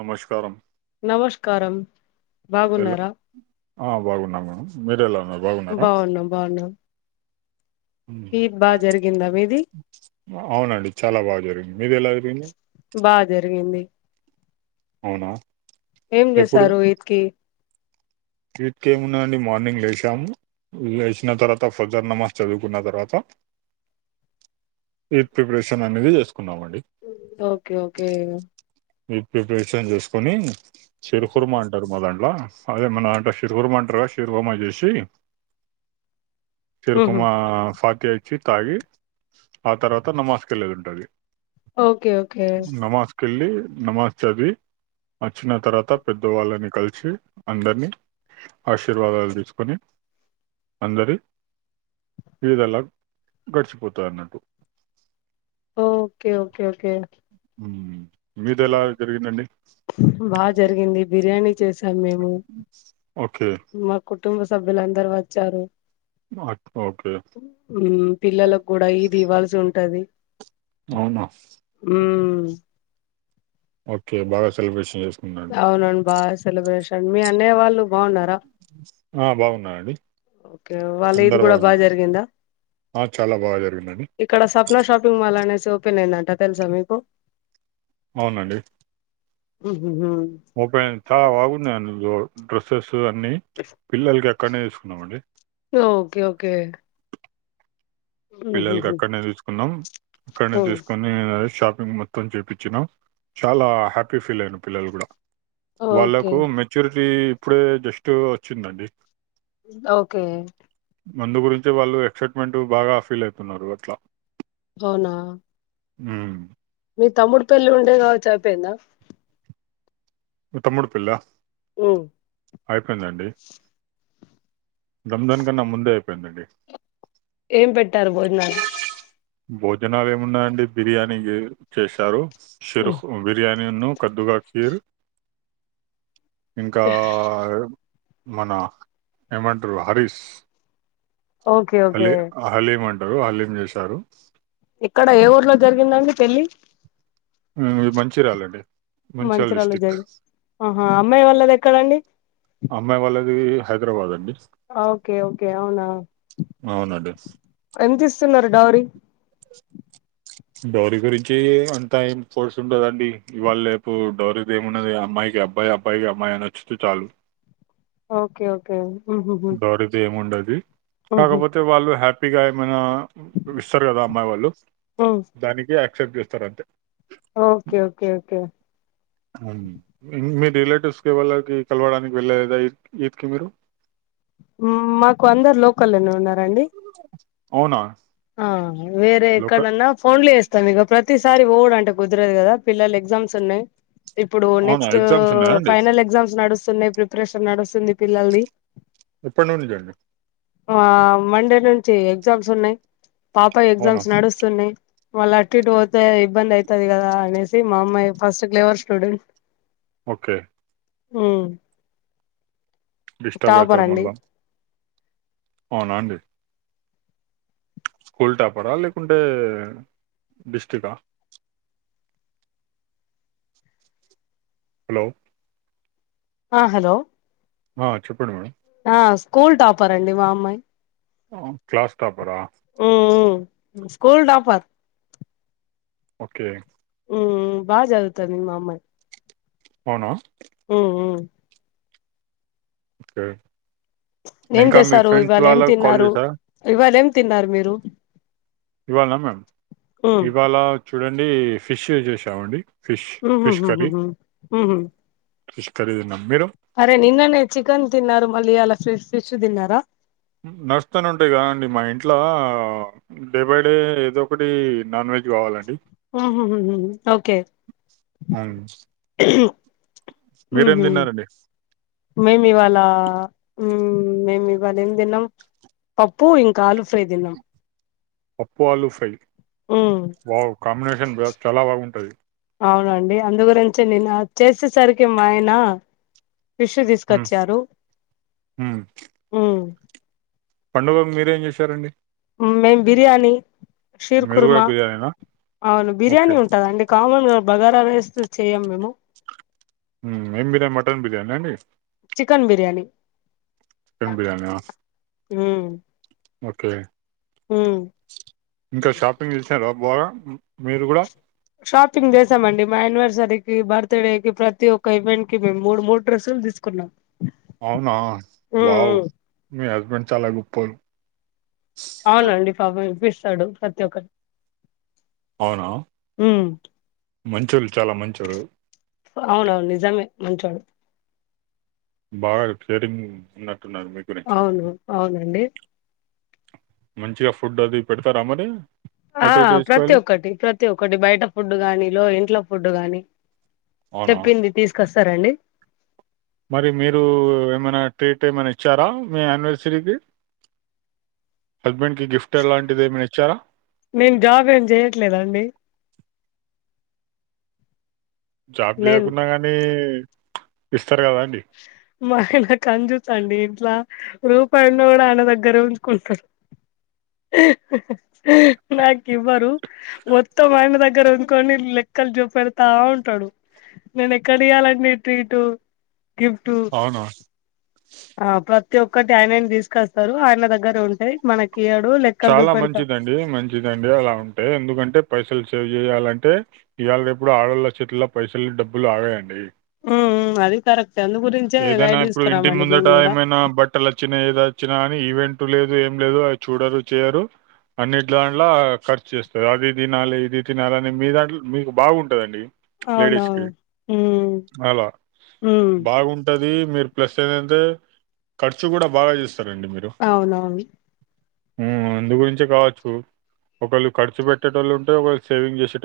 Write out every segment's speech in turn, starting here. నమస్కారం కారం ఎలా బాగున్నారా ఆ బాగున్నం మేడం మీరేలా బాగున్నాం బాగున్నం మ్మ్ మీది అవునండి చాలా బాగా జరిగింది మీది ఎలా గింది బా జరిగింది అవునా ఏం చేసారు ఈద్ కి ట్ కేమున్నాందండి మార్నింగ్ లేష్ చం లెషిన తర్వాత ఫజర్ నమాజ్ చదువుకున్న తర్వాత ఈద్ ప్రిపరేషన్ అనేది చేస్కున్నామండి ఓకే ఓకే ఈద్ ప్రిపరేషన్ చేసుకోని చిరుకుర్మ అంటారు మా దాంట్ల అదే మన శిర్వుం అంటార్ గా శిరువర్మ జేషి ఉహు చరుకుమా ఫతియ ఇచ్చి తాగి ఆ తర్వాత నమాజ్ కెల్లేది ఉంటది ఓకే ఓకే నమాజ్కేళ్లి నమాజ్ చదివి వచ్చిన తర్వాత పెద్దవాళ్ళని కలిసి అందరినీ ఆశీర్వాదాలు తిస్కుని అందరి ఈద్ లగ్ గడిచిపోతాదన్నట్టు ఓకే ఓకే ఓకే మీదేలా జరిగిందండి బా జరిగింది బిర్యానీ చేసాం మేము ఓకే మాకుటుంబ సభ్యులందరు వచ్చారు ఆ మ్మ్ పిల్లలక్ గూడా ఈద్ ఇవ్వాల్సి ఉంటది అవున ఉమ్ ఓకే బాగా సెలబ్రేషన్ చేస్ అవునవున్ బా సెలబ్రేషన్ మీ అన్నయ్య వాళ్ళు బాగున్నారా ఆ బాగున్నారండి ఓకే వాళ్ల ఈద్ కుడా బాగా జరిగిందా ఆ, చాలా బాగా జరిగిందండి ఇక్కడ స శాపింగ్ మాల్ అనేస్ ఓపెన్ అయిందంట తెల్సా మీకు అవునండి మ్ ఓపెనైంద్ చాలా బాగున్నాయి అందు లో డ్రెస్సెస్ అన్ని పిల్లలక్ అక్కన్నే తిస్కున్నామండి ఒకే ఒకే పిల్లలకి అక్కన్నే తిస్కున్నం అక్కన్నే ఆ తిస్కునీ ద్ షాప్ పింగ్ మొత్తం చెప్పించినం చాలా హ్యాపీగ ఫీల్ అఇండ్రు పిల్లలు కుడా ఓకే వాళ్ళకు మెచ్యూరిటీ ఇప్పుడే జస్ట్ ఓచ్చిందండి ఓకే అందు గురించే వాళ్ళు ఎక్సైట్మెంట్ బాగా ఫీల్ ఐతున్నారు అట్లా అవునా హు మ్మ్ మీ తమ్ముడు పెళ్లి ఉండేగాచ్చు అయిపోయిందా. మ తమ్ముడు పెళ్ళా ఉమ్ అయిపోయిందండి. రంజాన్ కన్నా ముందే అయిపోయిందండి. ఏం పెట్టారు భోజనాలు భోజనాలేమున్నాయండి. బిర్యానీ జే చేశారు ఉమ్ సిర్హుర్ బిర్యాని ఉన్ను కద్దురా కీర్ ఇంకా మన ఏమంట్రు హరీష్ ఓకే ఓకే హాలీ హలీం అంటారు హలీం జేశారు ఎక్కడ ఏ ఊర్లో జరిగిందండి పెళ్లి ఉమ్మ్ ఇది మంచిర్యాలండి. మంచిర్యాల జగీ ఆహ్ అమ్మాయి వాళ్ళది ఎక్కడండి. ఇది హైద్రాబాదండి. ఓకే ఓకే అవునా అవునండి ఎంత ఇస్తున్నరు డౌరీ. డౌరీ గురించి అంతా ఏం ఫోర్స్ ఉండదండి ఇవాళ్ళేపు డౌరీది ఏమున్నది అమ్మాయిక్. కీ అబ్బాయబ్బాయికి అమ్మాయి నచ్చుతే చాలు. ఓకే ఓకే ఉంది. డౌరిదేముండది ఉహు కాకపోతే వాళ్ళు హ్యాపీగా ఏమైనా. ఇస్తారు గదా అమ్మాయి వాళ్ళు ఉమ్ దానికి యాక్సెప్ట్ జేస్తరు అంతే. Okay okay okay. ఉమ్ మీ రిలేటివ్స్కి వాళ్లకి కలవడానికి వెళ్ళేదా ఈ ఇట్కి మీరు. ఉమ్మ్ మాకు అందరు లోకల్లోనే ఉన్నారండి. అవునా. ఆహ్ లోకల్ వేరేక్కడనన్నా ఫోండ్లే ఏస్తమిగ ప్రతిసార్. సారి వొవుడంటే కుద్రదు కదా పిల్లలు ఎగ్జామ్స్ ఉన్నయ్. ఇప్పుడు అవునా నెక్స్ట్ ఎగ్జామ్స్ ఉన్నాయా అండి ఫైనల్ ఎగ్జామ్స్ నడుస్తున్నాయి ప్రిపరేషన్ నడుస్తుంది పిల్లల్ది. ఎప్పటి నుంచి అండి ఆహ్ మండే నుంచి ఎగ్జామ్స్ ఉన్నయ్. పాపయ్ అవునా ఎగ్జామ్స్ నడుస్తున్నయ్. వాళ్ళ అటు ఇటు పోతే ఇబ్బంది ఐతది కదానేసి మా అమ్మాయి ఫస్ట్ క్లేవర్ స్టూడెంట్. ఓకే. ఉమ్. డిస్టర్బ్ టాపర్ అయితరు అండి మళ్ళా అవునాండి. ప్చ్ స్కూల్ టాపరా లేకుంటే డిస్టికా. హలో. ఆహ్ హలో. ఆహ్ చెప్పండి మేడం. ఆ స్కూల్ టాపరండి మా అమ్మాయి. ఆహ్ క్లాస్ టాపరా. ఉమ్ ఉమ్ స్కూల్ టాపర్. ఓకే. ఉమ్మ్ బాగా జదువుతాంది మా అమ్మాయి. అవునా. ఉమ్ ఉమ్. ఓకే. ఏం ఇంకా మీ చేసారు ఫ్రెండ్స్ ఇవాళ ఏం వాళ్ళకి కాల్ తిన్నారు చేశారా ఇవాళ ఏం తిన్నారు మీరు. ఇవాల్నా మ్యామ్ ఉమ్ ఇవాళ చూడండి ఫిష్ జేశామండి. ఉమ్ ఉమ్ ఉమ్ ఉమ్మ్. ఫిష్ కరీ తిన్నాం. మీరు అరే నిన్ననే చికెన్ తిన్నారూ మళ్ళీ ఇయాల ఫి ఫిష్ తిన్నారా. నడ్స్తానే ఉంటయి గాండి మా ఇంట్ల డే బై డే ఏదో ఒకటి నాన్ వెజ్. కావాలండి ఉమ్ ఉమ్ ఉమ్ ఓకే. అవును. మీరేం దిన్నారండి. మేం ఇవాళ ఉమ్మ్. ఉమ్మ్ మేం ఇవాళ ఏం తిన్నాం పప్పు ఇంకా ఆలూ ఫ్రై తిన్నాం. పప్పు ఆలుఫ్రై ఉమ్ వావ్ కాంబ్నేషన్ బ్ చాలా బాగుంటది. ఔనా అండి అందుగురించే నేనా చేసేసర్కి మాయ్న ఫిష్ ఉమ్, తీసుకొచ్చారు ఉమ్మ్. పండుగకి మీరేం చేశారండి. మేం బిర్యానీ షీర్ మీరు కూడా కుర్మా బిర్యానీనా ఔను ఓకే బిర్యానీ ఉంటుందండి కామన్గ బగారారైస్తొ చేయ్యమ్ మేము. ఉమ్ ఏం బిర్యాన్ మటన్ బిర్యానండి. చికన్ బిర్యాని. కన్ బిర్యానా. ఊమ్. ఒకే ఇంకా షాపింగ్ జేసారా బాగా. మీరు కూడా షాపింగ్ జేసామండి మ యానివర్స్ జర్కి బర్త్డేకి ప్రతి ఒక్క ఈవెంట్కి మేమ్ మూడ్ మూడు డ్రస్సుల్ దీస్కున్నాం. ఔనా వావ్ మి హస్బెండ్ చాలా గొప్పోలు. ఔనండి పాపం ఇప్పిస్తాడు ప్రతి ఒక్కట్ ఔనా మంచోళ్ చాలా మంచోరు. ఔనవ్ను నిజమే మంచోడు. బాగా కేరింగ్ మ్ ఉన్న ఔను ఔనండి. మంచిగా ఫుడ్డవి పెడ్తారా మరి. ఆ అటు ఇటు ప్రతి తీసుకోవాలి ఒక్కటి ప్రతి ఒక్కటి బైట ఫుడ్డు గానిలో ఇంట్లో ఫుడ్డు గాని అవునా తెప్పింది తీస్కొస్సారండి. మరి మీరూ ఏమనా ట్రీ టేమనిచ్చారా మీ యాన్వర్సరీకి. హస్బెండ్కి గిఫ్టలాంటిది ఏమైనిచ్చార. నేను జాబ్ ఏం చేయట్లేదండి జాబ్ నేను జేయకున్నా గానీ మ ఆయ్న కంజూసండి ఇంట్ల రూపాయున్న గుడా ఆయన దగ్గరే ఉంచుకుంటర్. నాకివ్వరు మొత్తం ఆయ్న దగ్గరుంకోని లెక్ క్కల్ జూపెడ్తా ఉంటడు నేనెక్కడియ్యాలండి ట్రీటు. గిఫ్ట్ అవునా ఆ ప్రత్ త్తి ఒక్కటి ఆయ్నేమ్ దీస్కస్తరు ఆయ్న దగ్గరుంటయ్ మనక్ చాలా మంచిదండి మంచిదండి అలా ఉంటే ఎందుకంటే పైసల్ సేవ్ జేయ్యాలంటే ఇయ్యాల్ రేప్ గుడ ఆడొళ్ళ చేత్లొ పైసల్ డబ్బులు ఆగదండి. ఊ ఊ అదీ కరెక్ ఏదైనా ఇప్పుడు ఇంటి ముందట కూడా ఏమైనా బట్టలచ్చినయ్ ఇదొచ్చినా అనీ ఈవెంట్ టు లేదు ఏం లేదు అవి చూడరు చెయ్యరు అన్నింట్లాంట్ల ఖర్చేస్తరు అవి దినాలి ఇది తినాలి అని మీ దాంట్లో మీక్ మీకు బాగుంటదండి. లేడీస్కి అవునవును ఉమ్ అలా ఉమ్ బాగుం దీ మీర్ ప్లస్సేదంతె ఖర్చు గూడా బాగా జేస్ ఔనవ్ను. ఊమ్ అందుగురించే కావచ్చు ఒకళ్ళు ఖర్చు పెట్టేటోళ్ళుంటె ఒకళ్ సేవింగ్ జేసే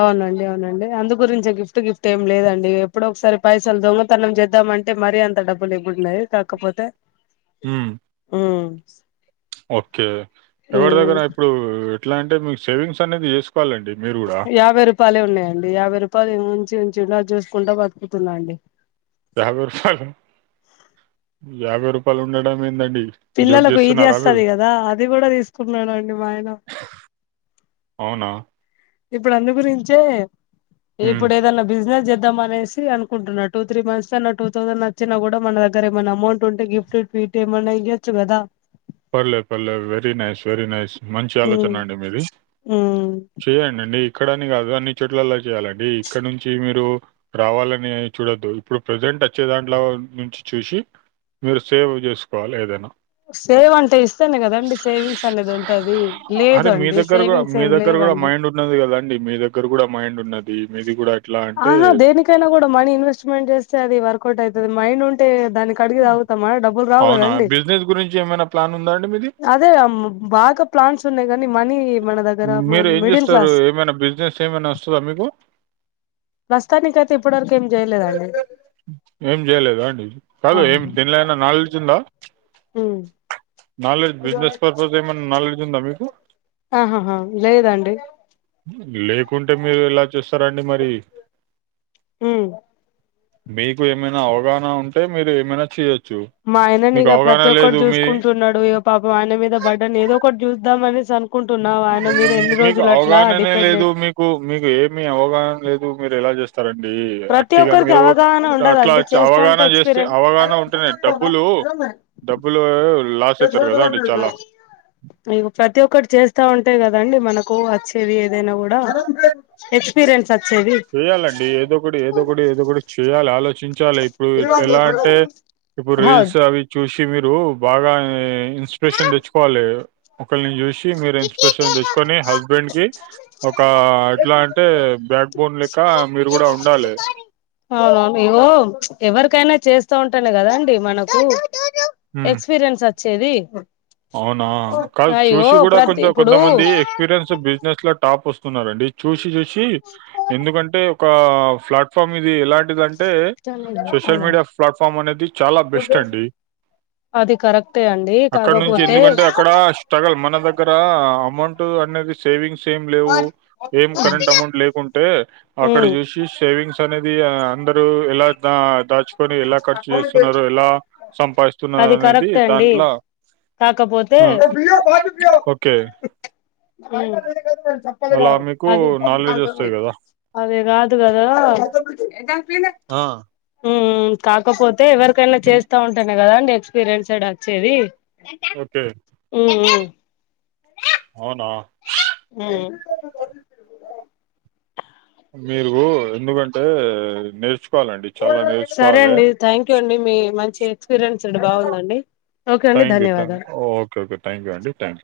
ఔనండి ఔనండి అందు గురించే గిఫ్ట్ గిఫ్టేం లేదండీ ఎప్పుడో ఒక్సారి పైసల్ దొంగతనం జేద్దామంటే మరీ అంత డబ్బులెబ్బుడుండయ్ కాకపోతె ఉమ్. స్ ఒక్కే ఎవర్ దగ్గరా ఇప్పుడూ ఎట్లాంటె మీర్ సేవింగ్సనేద్ జేస్కోలండి. యాభైరుపాయ్లే ఉన్నాయండి యాభై రుపాయ్లు ఉంచి ఉంచి ఉండాద్ జేస్కుంట బత్కుతున్నా అండి. యాభై రూపాయలు ఉండడం ఏందండి జోక్ పిల్లలకు ఇది జేస్తున్నారా మీరు? వొస్తది గదా అది కూడా తీసుకున్నారండి మా ఆయన అవునా? ఇప్పుడు అందు గురించే హ్మ్. ఇప్పుడు ఏదైన్నా బిజినెస్ జే ద్దమనేసి అన్కుంటున్న టూ త్రీ మంత్స్దన్న టూథౌసండచ్చిన గుడా మన దగ్గరేమన్మౌమౌంటుంటె గిఫ్ట్ ఇట్టేమన్న ఇయ్యొచ్చు గదా. పర్లే పర్లేద్ వెరీనైస్ వెరీనైస్. మంచి ఉమ్ ఆలోచనండి మీది ఉమ్ చేయండండి ఇక్కడని కాదు అన్ని చోట్లలా చేయాలండి ఇక్కడ్నుంచి మీరు రావాలని చూడొద్దు ఇప్పుడు ప్రజెంట్ అంటే వచ్చే దాంట్లో నుంచి చూసి మీరు సేవ్ చేసుకోవాలి ఏదైనా సేవ్ అంటే ఇస్తానే కదండి సేవింగ్స్ అనేది ఉంటది అరే! మీ లేదండి దగ్గర గూడా సేవింగ్స్ మీ ఏం దగ్గర లేవం మైండ్ ఉన్నది కదాండి మీ దగ్గర కూడా మైండున్నది మీది కూడా ఆహా దేనికైనా కూడా మనీ ఇన్వెస్ట్మెంట్ చేస్తే అది వర్కౌటౌతది మైండ్ ఉంటే దానికి కడిగి తాగుతామా డబ్బులు అవునా? రావ్కదండి బిజినెస్ గురించి ఏమైనా ప్లాన్ ఉందా అండి మీది? అదే బాగా ప్లాస్ ఉన్నాయ్ కానీ మనీ మన దగ్గర మనం మీరు ఏం మిడిల్ చేస్తారు క్లాస్ ఏమైనా బిజినెస్ ఏమైనా ఓస్తదా మీకు ప్రస్తుతానికైతే ఇప్పటి వరకు ఏం జేయ్లేదండి ఏం చేయలేదా అండి కాదు ఎం దేనిలోనైనా నాలెడ్జ్ ఉందా ఉమ్ నాలెడ్జ్ బిజినెస్ పర్పస్ ఏమైన్నా నాలెడ్జుందా మీకు ఆహాహా లేదండి లేకుంటే మీరేలా చేస్తారండి మరి ఉ మీకు ఏమైనా అవగాహన ఉంటే మీరు ఏమైనా చేయచ్ మా ఆయనని ఇగ ప్రతోక్కటి చూసుకుంటున్నాడు ఈ పాపం ఆయన మీద బడ్డన్ ఏదో కొడ్ట్ జూదంమనెసి మీకు అవగాహననే లేదు డిపెండెంట్ మీకు మీకు ఏమి అవగాహన లేదు మీరేలా చేస్ స్తరండి ప్రతి అట్టిగా ఒక్కరికి మీరు అవగాహన అట్లా ఉండదండి చేస్తా ఉంటే అవగాహన చేస్తే అవగాహన ఉంటేనే డబ్బులూ రొమ డబ్బులూ ఇవో ప్రతి ఒక్కటి చేస్ తా ఉంటే కదండి మనకు వచ్చేవి ఏదైనా కూడా ఎక్స్పీరియన్స్ వచ్చేది చేయ్యాలండి ఏదో ఒకటి ఏదో ఒకటి ఏదో ఒకటి చేయ్యాలా ఆలోచించాలి ఇప్పుడేలా అంటే ఇప్పుడు హౌద్ రీల్స్ అవి చూసి మీరు బాగా ఇన్స్పేషన్ తెచ్చుకోవాలి ఒకరిని చూసి మీరు ఇన్స్పేషన్ తెచ్చుకొని హస్బెండ్కి ఒకా ఎట్లా అంటే బ్యాక్ బోన్ లేక్క మీరు కూడా ఉండాలే అవును ఇగో ఎవరికైనా చేస్తా ఉంటేనే కదా అండి మనకూ ఎక్స్పీరియన్స్ ఒచ్చేది అవ్నా కాదు చూసి కూడా ప్రతి కొంచెం ఇప్పుడు కొంతమంది ఎక్స్పీరియన్స్ బిజినెస్ ఇట్లా టాప్ ఓస్తున్నరండి చూసి చూసి ఎందుకంటే ఒకా ప్లాట్ఫామ్ ఇది ఎలాంటిదం అంటే సోషల్ మీడియా ప్లాట్ఫామ్ అనేది చాలా బెస్టండి అది కరెక్టే అండి కాక నుంచి ఎందుకంటక్కడ స్ట్రగల్ మన దగ్గర అమౌంటూ అన్నది సేవింగ్స్ స్ ఎం లేవు ఎం కరెంట్ అమౌంట్ లేకుంటే అక్కడ ఉమ్ చూసి సేవింగ్స్ అనేది అంద ఎలా దా-దాచుకొని ఎలా ఖర్చు చేస్తున్నారు ఎలా అది సంపాదిస్తున్నారనేది కరెక్టే అండి దాంట్ల కాకపోతే ఓకే అలా మీకు నాలెడ్జ్ ఉ వస్తాయి కదా అది రాదు గదా ఆ ఉహ్ కాకపోతే ఎవరికైనా చేస్తా ఉంటానే కదా అండి ఎక్స్పీరియన్సడ్ ఒచ్చేది ఓకే ఉ ఉ అవునా ఉమ్ ఉమ్ మీర్గు ఎందుకంటే నేర్చు కోవాలండీ చాలా నేర్చుకోవాలె పిరేన్స్డ్ బాగుంద అండీ ఓకే అండి థ్యాంక్ యూ థ్యాంక్ యూ ధన్యవాదాలు ఓకే ఓకే థ్యాంక్ యూ అండి థ్యాంక్ యూ